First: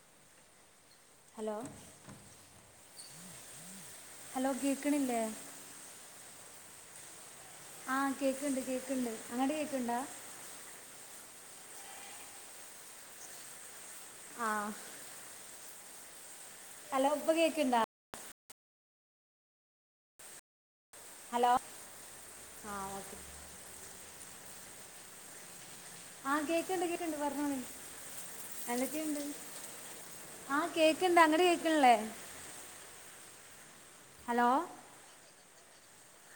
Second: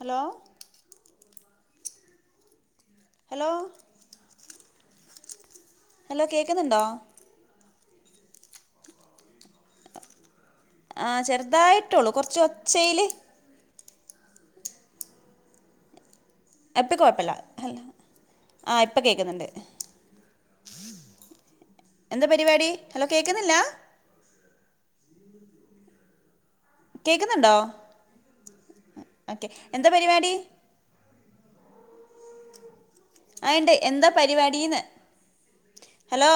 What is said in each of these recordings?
Hello hello hello hello കേക്ക്‌ണില്ലേ hello കേക്ക്‌ന്നുണ്ടോ ആഹ് കേക്ക്‌ൺണ്ട് കേക്ക്‌ൺണ്ട് അങ്ങട്ട് കേക്ക്‌ൺണ്ടാ ആഹ് ചെറുതായിട്ടൊള്ളൂ കൊറച്ച് ഒച്ചയില് ആഹ് എപ്പ ഹലോ കൊയപ്പില്ല ഇപ്പൊ അല്ല കേക്കുണ്ടാ ആഹ് ഇപ്പം കേക്ക്‌ന്നുണ്ട് ഹലോ എന്താ പരിപാടി ആ ഹലോ ഓക്കെ കേക്ക്‌ന്നില്ലാ ആഹ് കേക്കൺണ്ട് കേക്കൺണ്ട് കേൾക്കുന്നുണ്ടോ പറഞ്ഞോളീ എന്തൊക്കെയുണ്ട് ഓക്കെ എന്താ പരിപാടി ആഹ് കേക്കൺണ്ടാ അങ്ങട് കേക്കണില്ലേ ആഹ് ഇണ്ട് എന്താ ഹലോ പരിപാടീന്ന് ഹലോ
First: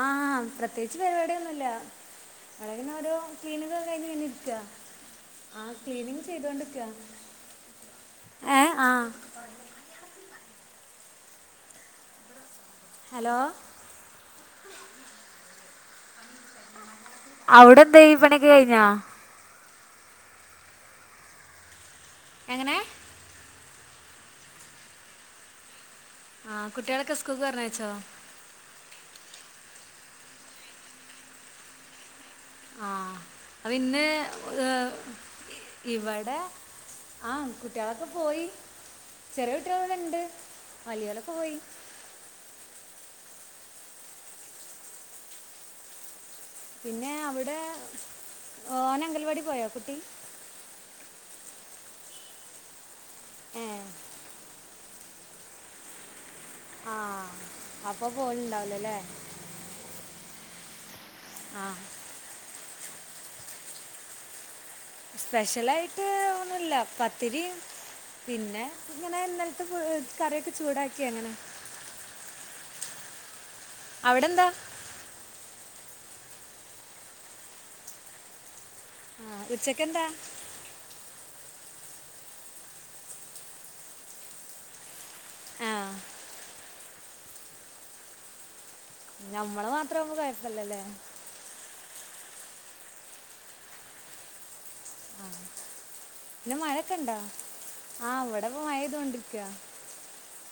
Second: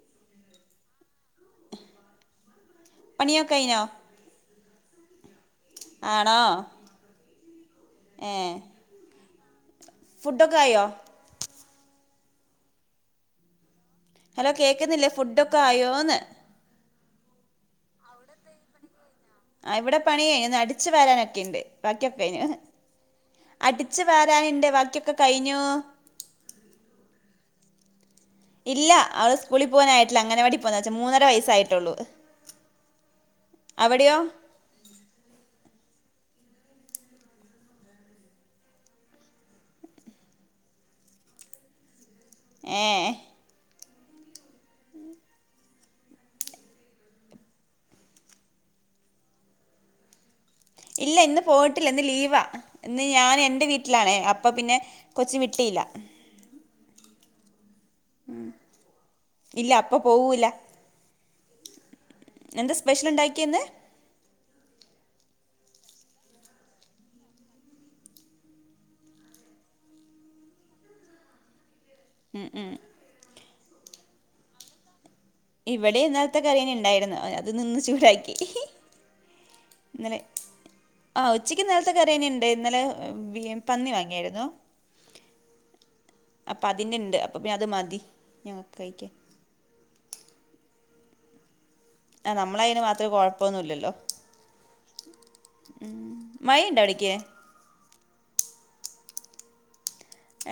ആഹ് പ്രത്യേകിച്ച് പരിപാടിയൊന്നുംല്ല ഞാനിങ്ങനോരൊ പണിയൊക്കെ കഴിഞ്ഞോ ക്ലിനിങ്ങക്കെ കഴിഞ്ഞിങ്ങനിരിക്ക്യാ ആഹ് ക്ലീനിങ്ങ് ആണോ ചെയ്തോണ്ട്നിക്കാ ഏഹ് ആഹ് ഫുഡൊക്കായോ ഹലോ ഹലോ കേക്ക്‌ന്നില്ലേ ഫുഡൊക്കെ ആയോന്ന് അവിടെന്തായി പണിക്കെ കഴിഞ്ഞാ ആഹ് ഇവിടെ പണി ഒന്നടിച്ച് വരാനൊക്കെണ്ട് ബാക്കിയൊക്കെ കയ്ഞ്ഞ് എങ്ങനേ അടിച്ച് വാരാനിണ്ട് ബാക്കിയൊക്കെ കഴിഞ്ഞൂ ആഹ് കുട്ടികളെക്കെ സ്കൂൾക്ക്‌ പറഞ്ഞയച്ചോ ഇല്ല അവള് സ്കൂളി പോകാനായിട്ടില്ല അങ്ങനവാടി പോന്ന കൊച്ചാ മൂന്നര വയസ്സായിട്ടൊള്ളൂ ആഹ് അപ്പ്ന്ന് ഏഹ് ഇവിടെ ആഹ് കുട്ടികളൊക്കെ പോയി ചെറിയ കുട്ടികളിവിട്ണ്ട് വലിയോരോക്കെ പോയി ഏഹ് പിന്നേ അവിടേ ഓനങ്കൽവാടി പോയോ കുട്ടി ഇല്ല ഇന്ന് പോയിട്ടില്ല ഇന്ന് ലീവാ ഇന്ന് ഞാൻ ഏ എന്റെ വീട്ടിലാണേ അപ്പ പിന്നെ കൊച്ച് വിട്ടീല്ല ആഹ് അപ്പൊ പോവല്ണ്ടാവൂലല്ലേ ഇല്ല അപ്പ പോവൂലാ ആഹ് എന്താ സ്പെഷ്യല്ണ്ടാക്കിയെ ഇന്ന് സ്പെഷ്യലായിട്ട് ഒന്നൂല്ല പത്തിരിം പിന്നെ ഇങ്ങനെ ഇന്നലത്തെ പ് കറിയൊക്കെ ചൂടാക്കി അങ്ങനെ ഉം ഉം അവിടെന്താ ഇവിടേം ഇന്നലത്തെ കറിയന്നെ ഇണ്ടായിരുന്നു അ അതിന്ന്ന്ന് ചൂടാക്കി ആഹ് ഉച്ച ഇന്നലെ ആഹ് ഉച്ചക്ക് ഇന്നൽത്തെ കറിനെ ഉണ്ട് ഇന്നലെ പന്നി വാങ്ങിയായിരുന്നു. ആഹ്. അപ്പതിന്ന്ണ്ട് അപ്പം പിന്നെ അത് മതി ഞങ്ങക്ക് കഴിക്ക്യാൻ. ഞ്ഞമ്മള് മാത്രവുമ്പൊ കൊഴപ്പല്ലല്ലേ. ആഹ് നമ്മളയ്ന് മാത്രേ കൊഴപ്പൊന്നുല്ലല്ലോ. ഉം മയ്ണ്ട അവിടക്കെ. ആഹ് ഇവടെപ്പൊ മയയ്തുകൊണ്ട്ക്ക.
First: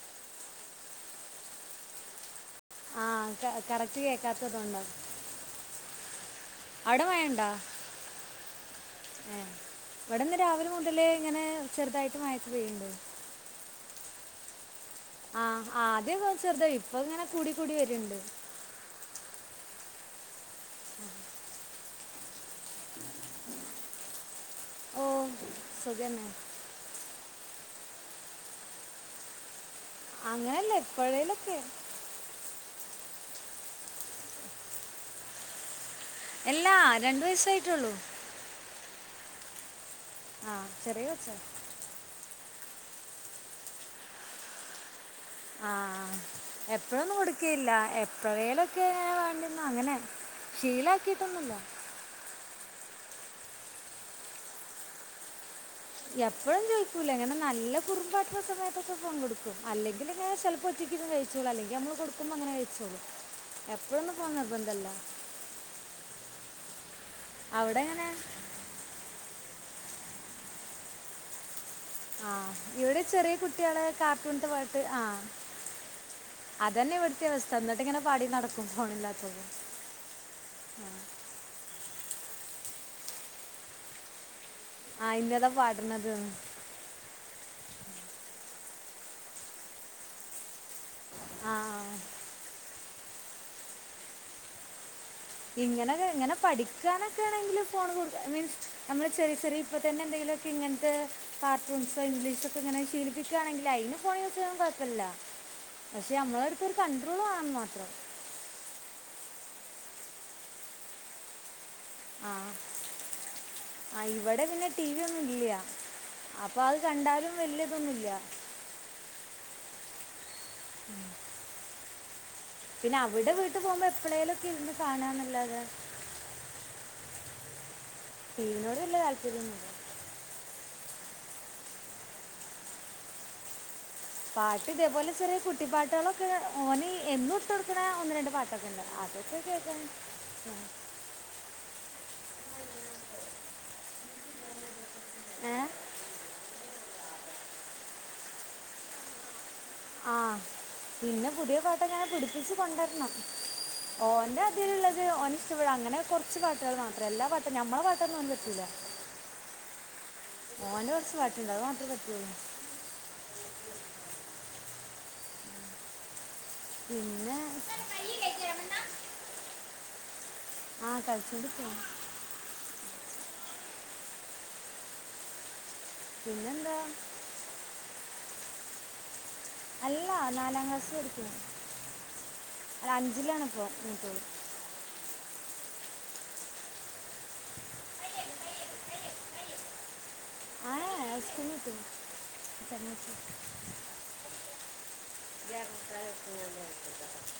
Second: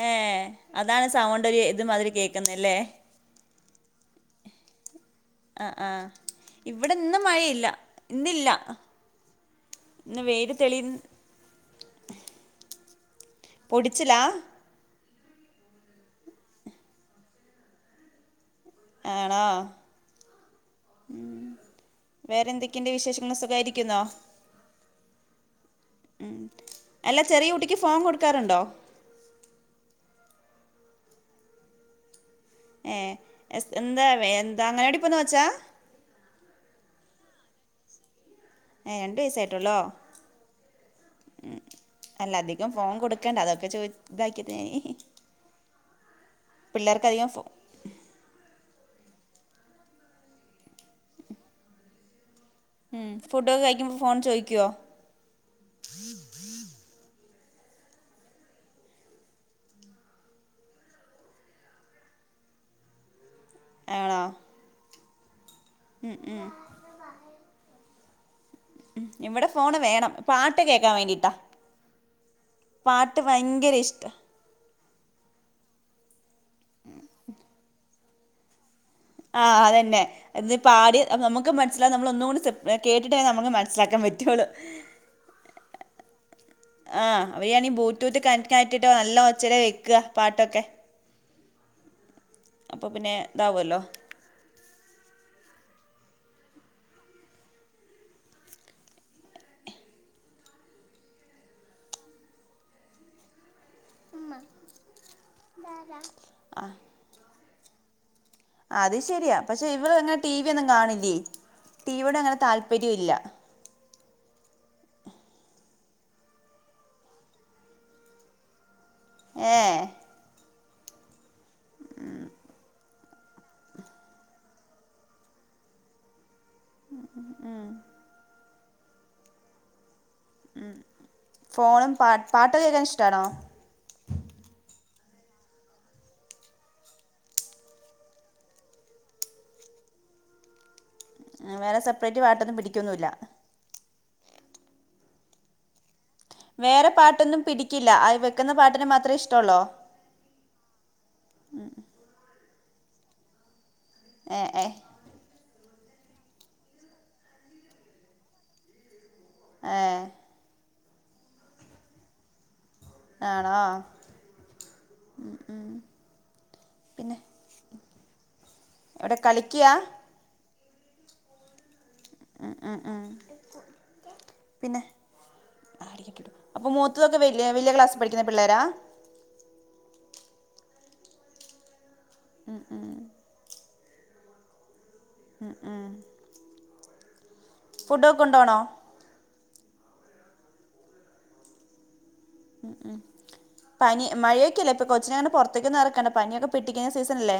ഏഹ് അതാണ് സൗണ്ട് ഒരു ഇത് മാതിരി കേക്കുന്നല്ലേ. ആഹ് ക കറക്റ്റ് കേക്കാത്തതുകൊണ്ട. അ ആഹ് ഇവിടെന്ന് മഴയില്ല ഇന്നില്ല. ഏ ഇവിടെ ഇന്ന് വെയില് രാവിലെ തെളി മുതൽ ഇങ്ങനെ ചെർതായിട്ട് മയക്കെ പെയ്യ്ണ്ട്. പൊടിച്ചിലാ ആഹ് ആദ്യൊക്കെ ചെർതയ് ഇപ്പങ്ങനെ കൂടി കൂടി വരുണ്ട്. ആണോ. ഉം വേറെന്തൊക്കെണ്ട് വിശേഷങ്ങൾ സുഖായിരിക്കുന്നോ. ഓ സുഖന്നെ. അല്ല ചെറിയ കുട്ടിക്ക് ഫോം കൊടുക്കാറുണ്ടോ. അങ്ങനെല്ല എപ്പഴേലൊക്കെ. ഏഹ് എസ് എന്താ വെ എന്ത അങ്ങാനവാടിപ്പോന്ന കൊച്ചാ. എല്ലാ രണ്ട് വയസ്സായിട്ടുള്ളൂ. ഏഹ് രണ്ട് വയസ്സായിട്ടൊള്ളോ. ആഹ് ചെറിയ കൊച്ചാ. അല്ല അധികം ഫോൺ കൊടുക്കണ്ട അതൊക്കെ ചോ ഇതാക്കിയത്. ആഹ് പിള്ളേർക്ക് എപ്പഴൊന്നും അധികം ഫോ കൊടുക്കയില്ല എ പ്പഴേലൊക്കെ വേണ്ടുന്ന അങ്ങനെ ശീലാക്കിട്ടൊന്നുല്ല. ഉം ഫുഡൊക്കെ കഴിക്കുമ്പൊ ഫോൺ ചോയ്ക്ക്യോ. എപ്പഴും ചോയ്ക്കൂല ഇങ്ങനെ നല്ല കുറുംബാട്ട്ണ സമയത്തൊക്കെ ഫോൺ കൊടുക്കും അല്ലെങ്കില്ങ്ങനെ ചെൽ പൊറ്റിക്കിര്ന്ന് കഴിച്ചോളു അല്ലെങ്കി നമ്മള് കൊടുക്കുമ്പങ്ങനെ കഴിച്ചോളു എപ്പഴൊന്നും ഫോൺ നിർബന്ധല്ല. ഉം ഉം. അവ്ടെങ്ങനെ. ഉം ഇവിടെ ഫോണ് വേണം പാട്ട് കേക്കാൻ വേണ്ടിട്ടാ. ആഹ് ഇവിടെ ചെറിയ ഭയങ്കര കുട്ട്യാള് ഇഷ്ടം കാർട്ടൂൺത്തെ വ ത്ത് ആഹ് അതന്നെ ഇവട്ത്തി അവസ്ഥ എന്നിട്ട്ങ്ങനെ പാടി നടക്കും ഫോണില്ല ആഹ് അതന്നെ ഇത് പാടി നമ്മക്ക് മൻ സില നമ്മളൊന്നു കൂടി സെപ് എ കേട്ടിട്ടേ നമക്ക് മനസിലാക്കൻ പറ്റുള്ളൂ. ആഹ് ഇന്നതാ പാട്ണതന്ന്. ആഹ് അവയാണി ബൂടൂത്ത് കണകറ്റിട്ടോ നല്ല ഒച്ചരെ വെക്ക പാട്ടൊക്കെ. ആഹ് ആഹ്. അപ്പൊ പിന്നെ ഇതാവ്വല്ലോ. ഇങ്ങനകെ ഇങ്ങനെ പഠിക്കാനൊക്കെണെങ്കില് ഫോണ് കൊടുക്ക മീൻസ് നമ്മള് ചെറി ചെറി ഇപ്പ തന്നെ എന്തെങ്കിലൊ ക്കെങ്ങൻത്തെ കാർട്ടൂൺസോ ഇംഗ്ലീഷൊക്കെങ്ങനെ ശീലിപ്പിക്കാണെങ്കില് അയ്നു ഫോൺ യൂസ്ചെയ്യൻ കൊയ്പ്പല്ല പക്ഷെ ആ നമ്മളെട്ത്തരു കണ്ട്രോൾ വേണന്ന് മാത്രം. അത് ശരിയാ പക്ഷെ ഇവള് അങ്ങനെ ടി വി ഒന്നും കാണില്ലേ ടിവിയോട് ആ അങ്ങനെ താല്പര്യം ഇല്ല. ആ ഇവിടെ പിന്നെ ടി വി ഒന്നും ഇല്ല അപ്പൊ അത് കണ്ടാലും വലിയതൊന്നും ഇല്ല ഏ പിന്നെ അവിടെ വീട്ടിൽ പോകുമ്പോ എപ്പോഴേലും ഒക്കെ ഇരുന്ന് കാണാന്നല്ലാതെ ഉം ടി വി നോട് വല്ല്യ താല്പര്യം ഒന്നുല്ല്യ ഉം ഫോണും പ പാട്ടൊക്കെ കേൾക്കാൻ ഇഷ്ടാണോ പാട്ട് ഇതേപോലെ ചെറിയ കുട്ടിപ്പാട്ടുകളൊക്കെ ഓൻ എന്നും ഇട്ടുകൊടുക്കുന്ന ഒന്ന് രണ്ട് പാട്ടൊക്കെ ഉണ്ട് അത് [unintelligible] വേറെ സെപ്പറേറ്റ് പാട്ടൊന്നും പിടിക്കൊന്നുല്ല ഏഹ് വേറെ പാട്ടൊന്നും പിടിക്കില്ല അത് വെക്കുന്ന പാട്ടിനെ മാത്രമേ ഇഷ്ടള്ളോ ആഹ് പിന്നെ പുതിയ പാട്ട് അങ്ങനെ പിടിപ്പിച്ച് കൊണ്ട് വരണം ഏ ഓന്റെ ഏ ഇതിലുള്ള ഓന് ഇഷ്ടപെടും അങ്ങനെ കുറച്ചു പാട്ടുകൾ മാത്രം എല്ലാ പാട്ടും ഞമ്മളെ പാട്ടൊന്നൊന്നും ഓൻക്ക് പറ്റൂല ഏ ഓന്റെ കുറച്ച് പാട്ടുണ്ട് അത് മാത്ര പറ്റുള്ളൂ ആണോ ഉം പിന്നെ എവിടെ കളിക്കുക ആഹ് കഴിച്ചോണ്ട്ക്കാണ് ഉം ഉം ഉം പിന്നെ അപ്പൊ പിന്നെന്താ മൂത്ത വലിയ വലിയ ക്ലാസ്സിൽ പഠിക്കുന്ന പിള്ളേരാ അല്ല നാലാം ക്ലാസിൽ പഠിക്ക്ണ് ഉം ഉം അഞ്ചിലാണി ഇപ്പം മൂത്ത അ ആഹ് ഫുഡൊക്കെ കൊണ്ടോണോ ഏ ഏ സ്കൂളിൽ നിന്ന് കിട്ടും ഉം ഉം പനി മഴയൊക്കെല്ലേ ഇപ്പൊ കൊച്ചിനെ പൊറത്തേക്കൊന്നും എറക്കണ്ട പനിയൊക്കെ പിടിക്കുന്ന സീസണല്ലേ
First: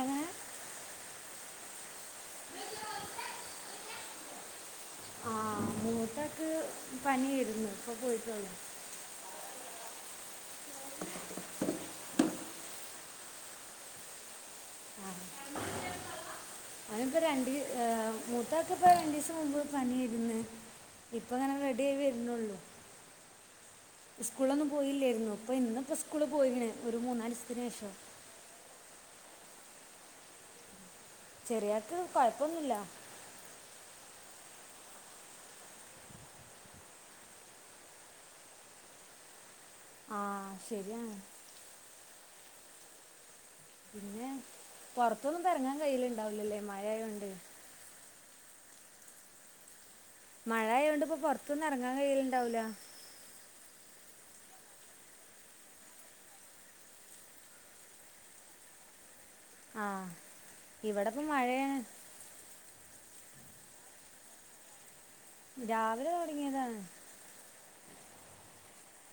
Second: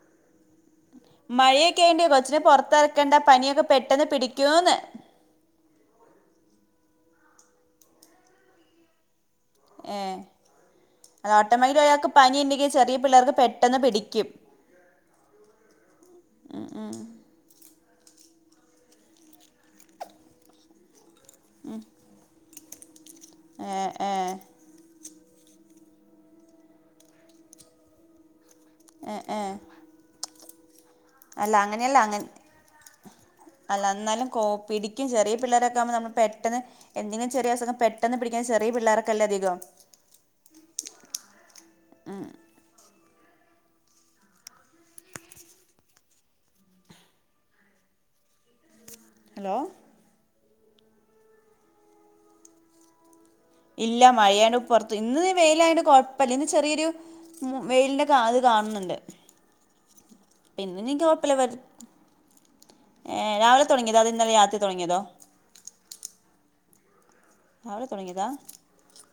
എങ്ങനെ മഴയൊക്കെ ഉണ്ട് കൊച്ചിനെ പൊറത്തിറക്കണ്ട പനിയൊക്കെ പെട്ടന്ന് പിടിക്കൂന്ന് ആഹ് മൂത്താക്ക് പനിയേരുന്നു ഇപ്പൊ പോയിട്ടൊള്ളു ഏ അത് ഓട്ടോമയ്ല് ഒരാൾക്ക് പനി ഇണ്ടെങ്കി ചെറിയ പിള്ളേർക്ക് പെട്ടെന്ന് പിടിക്ക്യും അഹ് ഇപ്പൊ രണ്ടീസ മൂത്താൾക്ക് ഇപ്പ രണ്ടീസം മുമ്പ് പനിിആയിര്ന്ന്. ഇപ്പങ്ങനെ റെഡി ആയി വെര്നൊള്ളു ഏ ഏ സ്കൂൾ നൊന്നും പോയില്ലായിരുന്നൊ ഇപ്പൊ ഇന്നിപ്പൊ സ്കൂള് പോയിര്ന്ന് ഒരു മൂന്നാല് ദിവസത്തിന് ശേഷം. എ ഏ അല്ല ചെറിയാൾക്ക് അങ്ങനെയല്ല അങ്ങൻ കുഴപ്പമൊന്നുമില്ല അല്ല. ന്നാലും കോ പിടിക്യും ചെറിയ പിള്ളാരക്കെ ആവുമ്പം നമ്മള് പെട്ടന്ന് എന്തെങ്കിലും ചെറിയസുഖം പെട്ടെന്ന് പിടിക്ക്‌ന്നെ ചെറിയ പിള്ളാർക്കല്ലേ ധികം. ആ ശെരിയാണ് പിന്നെ പുറത്തൊന്നും കറങ്ങാൻ കയ്യൽ ഇണ്ടാവൂലല്ലേ മഴ ആയൊണ്ട്? ഹലോ മഴ ആയോണ്ട് ഇപ്പോ പൊറത്തൊന്നും ഇറങ്ങാൻ കയ്യലിണ്ടാവൂല. ഇല്ല മഴയാണ്. പുറത്ത് ഇന്ന് ദേ വെയിലായോണ്ട് കൊഴപ്പല്ല. ഇന്ന് ചെറിയൊരു വെയിലിന്റെ കാ അത് കാണുന്നുണ്ട്. ആ പിന്നെനിക്ക് ഇവിടെ ഇപ്പം കൊഴപ്പില്ല വെര് മഴയാണ് ഏഹ് രാവിലെ തൊടങ്ങിയതാ അത് ഇന്നലെ രാത്രി തൊടങ്ങിയതോ? രാവിലെ തൊട്ങ്ങിയതാണ്. രാവിലെ തൊടങ്ങിയതാ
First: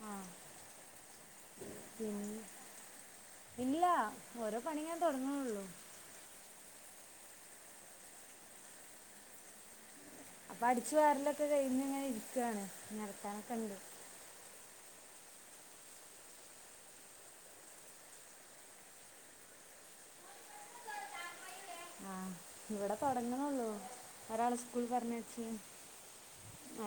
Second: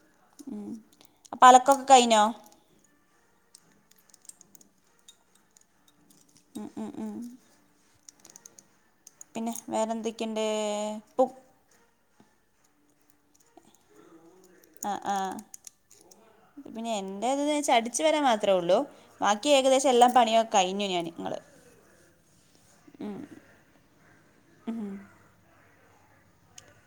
ആ ഉം അപ്പൊ അലക്കൊക്കെ കഴിഞ്ഞോ? ഇല്ലാ ഓരോ പണി ഇങ്ങനെ തൊട്ങ്ങ്ണൊള്ളു. ഉം ഉം ഉം പിന്നെ വേറെന്തൊക്കെണ്ട്? ഇപ്പ അടിച്ച് വാരലക്കെ കഴിഞ്ഞ് ഇങ്ങനെ ഇരിക്കാണ് ഇഞ് അലക്കാനൊക്കെണ്ട് ആഹ് ആഹ് പിന്നെ എന്റേത് വെച്ചാ അടിച്ചു വരാൻ മാത്രേ ഉള്ളൂ. ബാക്കി ഏകദേശം എല്ലാം പണിയോക്കയിഞ്ഞു ഞാൻ ങ്ങള് ആ ഇവ്ടെ തൊട്ങ്ങ്ണൊള്ളൂ ഒരാളെ സ്കൂൾ പർഞ്ഞയ്ച്ച്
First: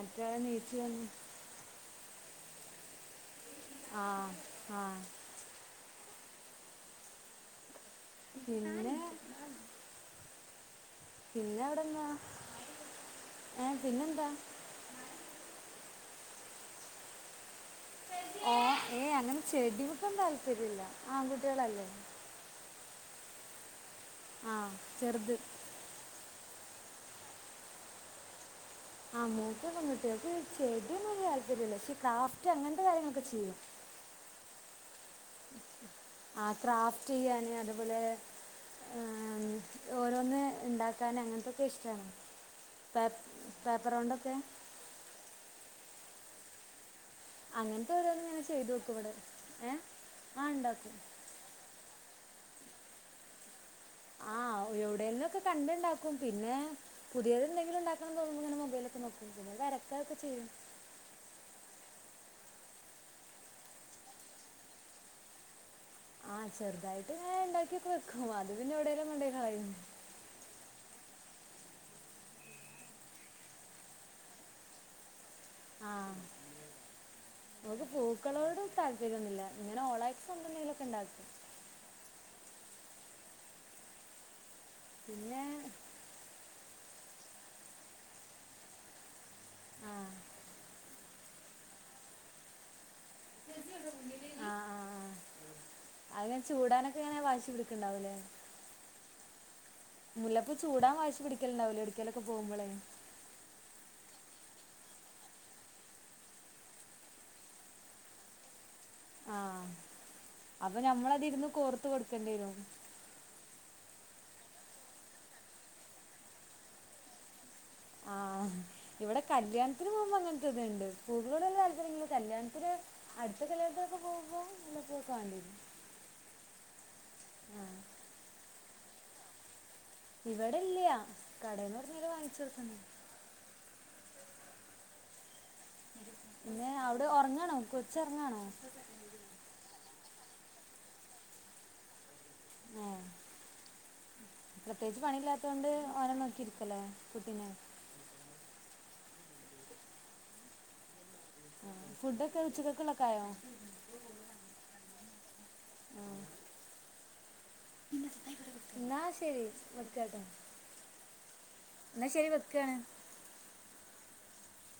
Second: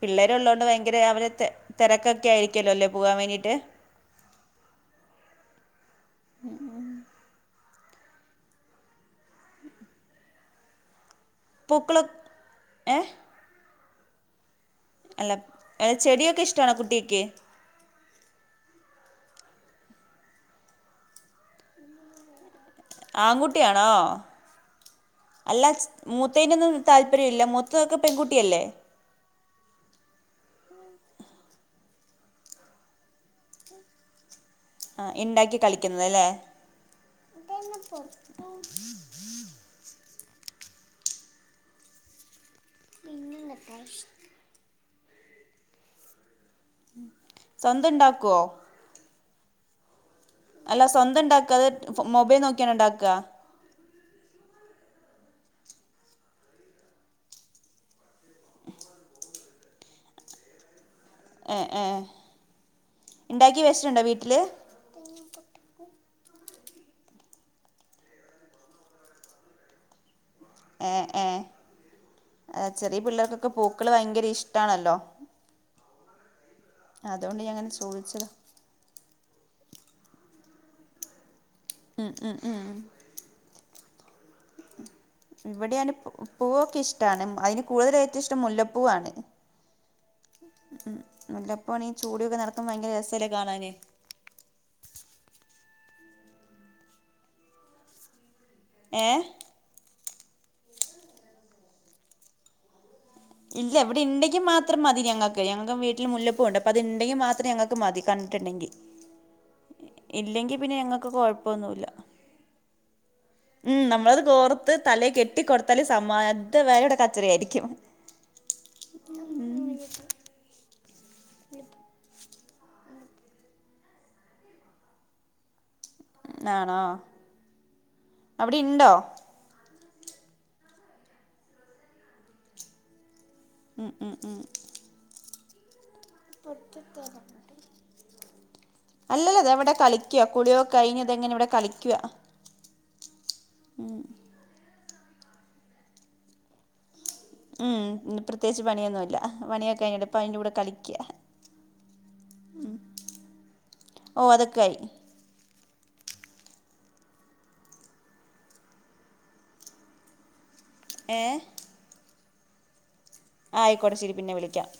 പിള്ളേരൊള്ളോണ്ട് ഭയങ്കര അവര് തെ തെരക്കക്കെ ആയിരിക്കല്ലോ ല്ലേ പോവാൻ വേണ്ടീട്ട്. ആഹ് ആഹ് [unintelligible] പിന്നെ പിന്നെ പൂക്കളൊ അവ്ടെന്താ ഏ ഏ പിന്നെന്താ? അല്ല. ഏഹ് ചെടിയക്കെ ഇഷ്ട്ടാണോ കുട്യേക്ക്. ആഹ് ഏയ് അങ്ങനെ ചെടി മക്കൊന്നും താല്പര്യല്ല. ആങ്കുട്യളല്ലേ. ആങ്കുട്ടിയാണോ? ആഹ് ചെർത്. അല്ല മുത്തേനൊന്നും താല്പര്യമില്ല. മൂത്തതൊക്കെ പെൺകുട്ടിയല്ലേ? ആഹ് മൂത്ത പെൺകുട്ട്യാ ഓൾക്ക് ചെടിയൊന്നും വല്ല്യ താല്പര്യല്ല പക്ഷേ ക്രാഫ്റ്റ് അങ്ങൻത്തെ കാര്യങ്ങളൊക്കെ ചെയ്യും ആഹ് ഇണ്ടാക്കി കളി ആഹ് ക്രാഫ്റ്റയ്യാന്. അതുപോലെ ഏഹ് ഓരോന്ന് ഇണ്ടാക്കാന് അങ്ങൻത്തൊക്കെ ഇഷ്ട്ടാണ് പേ പേപ്പറ് കൊണ്ടൊക്കെ സ്വന്തം അങ്ങനത്തെ ഓരോന്ന് ഉണ്ടാക്കുവോ ഇങ്ങനെ ചെയ്തോക്കും ഇവടെ അല്ല സ്വന്തം ഉണ്ടാക്കാത്? മൊബൈൽ നോക്ക്യാണോ ഉണ്ടാക്കാ? ആഹ് എവിടെങ്കിലും ഒക്കെ കണ്ട് ഇണ്ടാക്കും പിന്നെ പുതിയത് എന്തെങ്കിലും ഉണ്ടാക്കണന്ന് തോന്ന്മ്പൊ ഇങ്ങനെ മൊബൈ ലൊക്കെ നോക്കും വരക്ക അതൊക്കെ ചെയ്യും ഏ ഏ ഇണ്ടാക്കി വച്ചിട്ടുണ്ടോ വീട്ടിൽ ആഹ് ചെറുതായിട്ട് ഇങ്ങനെ ഉണ്ടാക്കി ഒക്കെ വെക്കും അത് പിന്നെ എവിടെലും കൊണ്ടോയി കളയും ഏ ഏ ചെറിയ പിള്ളേർക്കൊക്കെ പൂക്കൾ ഭയങ്കര ഇഷ്ടാണല്ലോ ആഹ് അതുകൊണ്ട് ഞാൻ അങ്ങനെ അവൾക്ക് ചോദിച്ചതാ പൂക്കളോട് താൽപര്യംഒന്നുല്ല ഇങ്ങനെ ഓളായിട്ട് എന്തെങ്കിലും ഒക്കെ ഉണ്ടാക്കും അ അ ആഹ് പിന്നെ ഇവിടെയാണ് പൂവൊക്കെ ഇഷ്ടാണ് അതില് കൂടുതലായിറ്റ് ഇഷ്ടം മുല്ലപ്പൂവാണ് ആ ഉം മുല്ലപൂവാണെ ഈ ചൂടി ഒക്കെ നടക്കുമ്പം ഭയങ്കര രസല്ലേ കാണാന് ആ ആഹ് അങ്ങനെ ചൂടാനൊക്കെ ഇങ്ങനെ വാശി പിടിക്ക് ഇണ്ടാവുംലേ ഏ മുല്ലപ്പൂവ് ചൂടാൻ വാശി പിടിക്കൽ ഇണ്ടാവും ലേ എവിടെങ്കിലും ഒക്കെ പോകുമ്പോളേ ഇല്ല ഇവിടെ ഉണ്ടെങ്കിൽ മാത്രം മതി ഞങ്ങക്ക് ഞങ്ങൾക്ക് വീട്ടിൽ മുല്ലപ്പൂവ് ഉണ്ട് അപ്പൊ അത് ഉണ്ടെങ്കിൽ മാത്രം ഞങ്ങക്ക് മതി കണ്ടിട്ടുണ്ടെങ്കിൽ ആഹ് ഇല്ലെങ്കി പിന്നെ അപ്പൊ ഞങ്ങക്ക് ഞമ്മളതിരുന്ന് കുഴപ്പൊന്നുല്ല [inaudible] ഉം നമ്മളത് കോർത്ത് തല കെട്ടിക്കൊടുത്താല് സമാധ അതുവരെ കച്ചറ ആയിരിക്കും ആഹ് ഇവിടെ കല്യാണത്തിന് മുമ്പ് അങ്ങനത്തെ ഇതുണ്ട് പൊതുക [unintelligible] കല്യാണത്തിന് അടുത്ത കല്ല്യാണത്തിലൊക്കെ പോകുമ്പോൾ നി പോക്കാ [unintelligible] ആണോ അവിടെണ്ടോ? ഇവിടെല്ല്യാ കടെന്ന് പറഞ്ഞല് വാങ്ങിച്ചുടുക്കുന്ന ഉം ഉം ഉം പിന്നെ അവിടെ ഉറങ്ങാണോ കൊച്ചോറങ്ങാണോ? അല്ലല്ല താഇവിടെ കളിക്ക കുളിയോക്കെ കഴിഞ്ഞതെങ്ങനെ ഇവിടെ കളിക്ക ഏഹ് ഉ [inaudible] പ്രത്യേകിച്ച് പണിയില്ലാത്തത് കൊണ്ട് ഓനെ നോക്കിയിരിക്കല കുട്ടീനെ ഉം പ്രത്യേകിച്ച് പണിയൊന്നുല്ല പണിയൊക്കെ കഞ്ഞിട്ട്പ്പോ അതിന്റെ കൂടെ കളിക്ക ഫുഡ്ഡൊക്കെ ഉച്ചക്കക്കുളൊക്കായോ ഓ അതൊക്കയി ന്നാ ശരി വെക്കാട്ടോ ഏഹ് എന്നാ ശരി വെക്കണ് ആ ആയിക്കോട്ട ശരി പിന്നെ വിളിക്കാം